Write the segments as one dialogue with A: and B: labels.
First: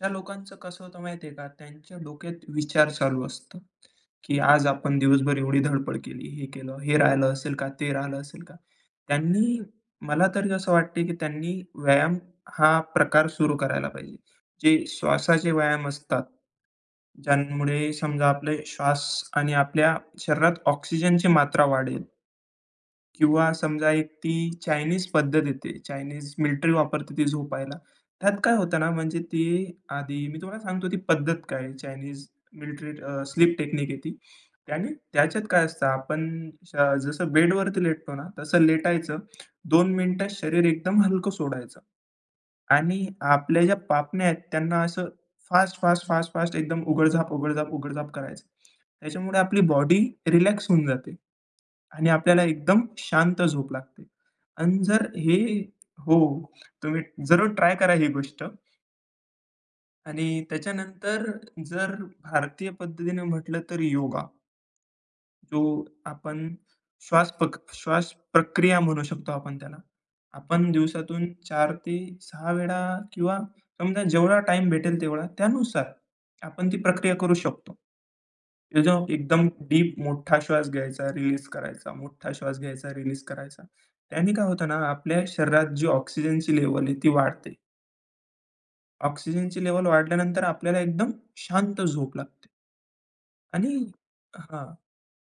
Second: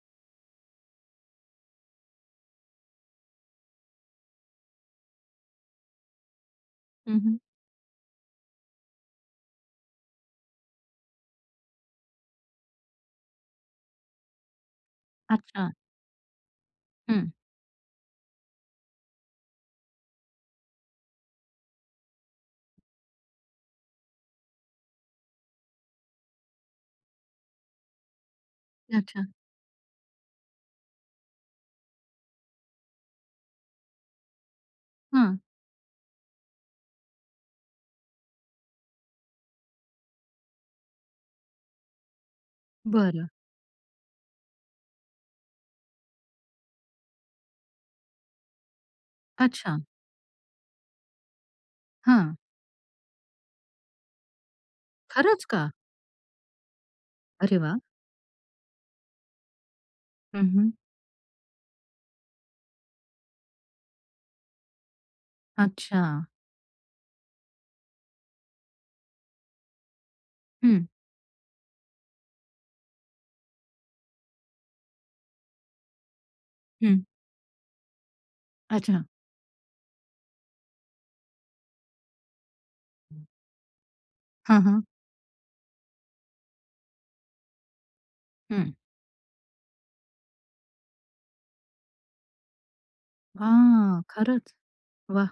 A: अशा लोकांचं कसं होतं माहिती आहे का? त्यांच्या डोक्यात विचार चालू असतो की आज आपण दिवसभर एवढी धडपड केली, हे केलं, हे
B: हं,
A: राहिलं
B: हं.
A: असेल का? ते राहिलं असेल का? त्यांनी मला तरी असं वाटतंय की त्यांनी व्यायाम हा प्रकार सुरू करायला पाहिजे. जे श्वासाचे
B: अच्छा.
A: व्यायाम असतात,
B: हं.
A: ज्यामुळे समजा आपले श्वास आणि आपल्या शरीरात ऑक्सिजनची मात्रा वाढेल. किंवा समजा एक ती चाइनिज पद्धत येते, चाइनिज मिलिटरी वापरते ती झोपायला. त्यात काय होतं ना, म्हणजे
B: अच्छा.
A: ती आधी मी तुम्हाला सांगतो ती पद्धत काय, चाइनिज मिलिट्री अ, स्लीप टेकनीक आहे ती आणि
B: हं.
A: त्याच्यात काय असतं. आपण स जसं बेडवरती लेटतो ना, तसं लेटायचं 2 मिनिटं शरीर एकदम हलकं सोडायचं आणि
B: बरं.
A: आपल्या ज्या पापण्या आहेत त्यांना असं फास्ट-फास्ट-फास्ट-फास्ट एकदम उघड-झाप, उघड-झाप, उघड-झाप करायचं. त्याच्यामुळे आपली
B: अच्छा.
A: बॉडी रिलॅक्स होऊन जाते आणि
B: हां.
A: आपल्याला एकदम शांत झोप लागते. अन् जर हे
B: खरंच का?
A: हो, तुम्ही जरूर
B: अरे वाह!
A: करा ही गोष्ट.
B: हं,
A: आणि
B: हं.
A: त्याच्यानंतर जर भारतीय पद्धतीनं म्हटलं, तर योगा. जो
B: अच्छा.
A: आपण श्वासपक श्वासप्रक्रिया म्हणू शकतो आपण त्याला. आपण
B: हं.
A: दिवसातून 4-6 वेळा किंवा समजा, जेवढा टाईम भेटेल तेवढा त्यानुसार, आपण ती
B: हं.
A: प्रक्रिया करू शकतो की
B: अच्छा.
A: जेव्हा एकदम डीप मोठा श्वास घ्यायचा, रिलीज करायचा मोठा श्वास घ्यायचा, रिलीज करायचा. त्याने काय
B: हं,
A: होतं ना,
B: हं.
A: आपल्या शरीरात जी ऑक्सिजनची लेव्हल आहे, ती वाढते.
B: हं.
A: ऑक्सिजनची लेव्हल वाढल्यानंतर आपल्याला एकदम शांत झोप लागते. आणि
B: हां, खरंच,
A: हां.
B: वाह!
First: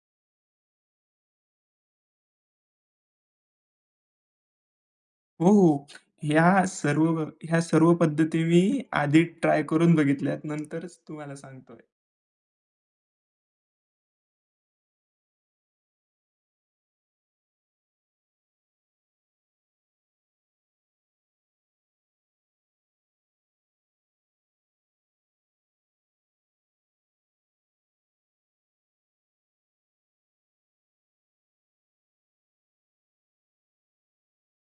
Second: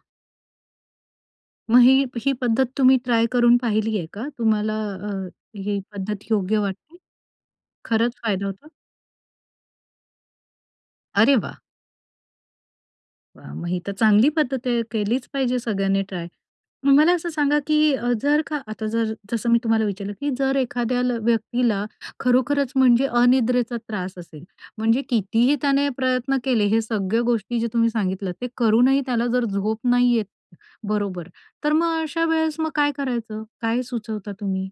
B: मग ही ही पद्धत तुम्ही ट्राय करून पाहिली आहे का? तुम्हाला अ,
A: हो,
B: ही
A: हो,
B: पद्धत योग्य
A: ह्या
B: वाटते?
A: सर्व ह्या सर्व
B: खरंच,
A: पद्धती
B: फायदा
A: मी
B: होतो?
A: आधी ट्राय करून बघितल्यात नंतरच
B: अरे
A: तुम्हाला
B: वाह!
A: सांगतोय.
B: वा! मग ही तर चांगली पद्धत आहे, केलीच पाहिजे सगळ्यांनी ट्राय मग मला असं सांगा की अ, जर का आता जर जसं मी तुम्हाला विचारलं की जर एखाद्याला व्यक्तीला खरोखरंच म्हणजे अनिद्रेचा त्रास असेल म्हणजे कितीही त्याने प्रयत्न केले, हे सगळ्या गोष्टी जे तुम्ही सांगितलत, ते करूनही त्याला जर झोप नाही येत, बरोबर तर मग अशा वेळेस मग काय करायचं? काय सुचवता तुम्ही?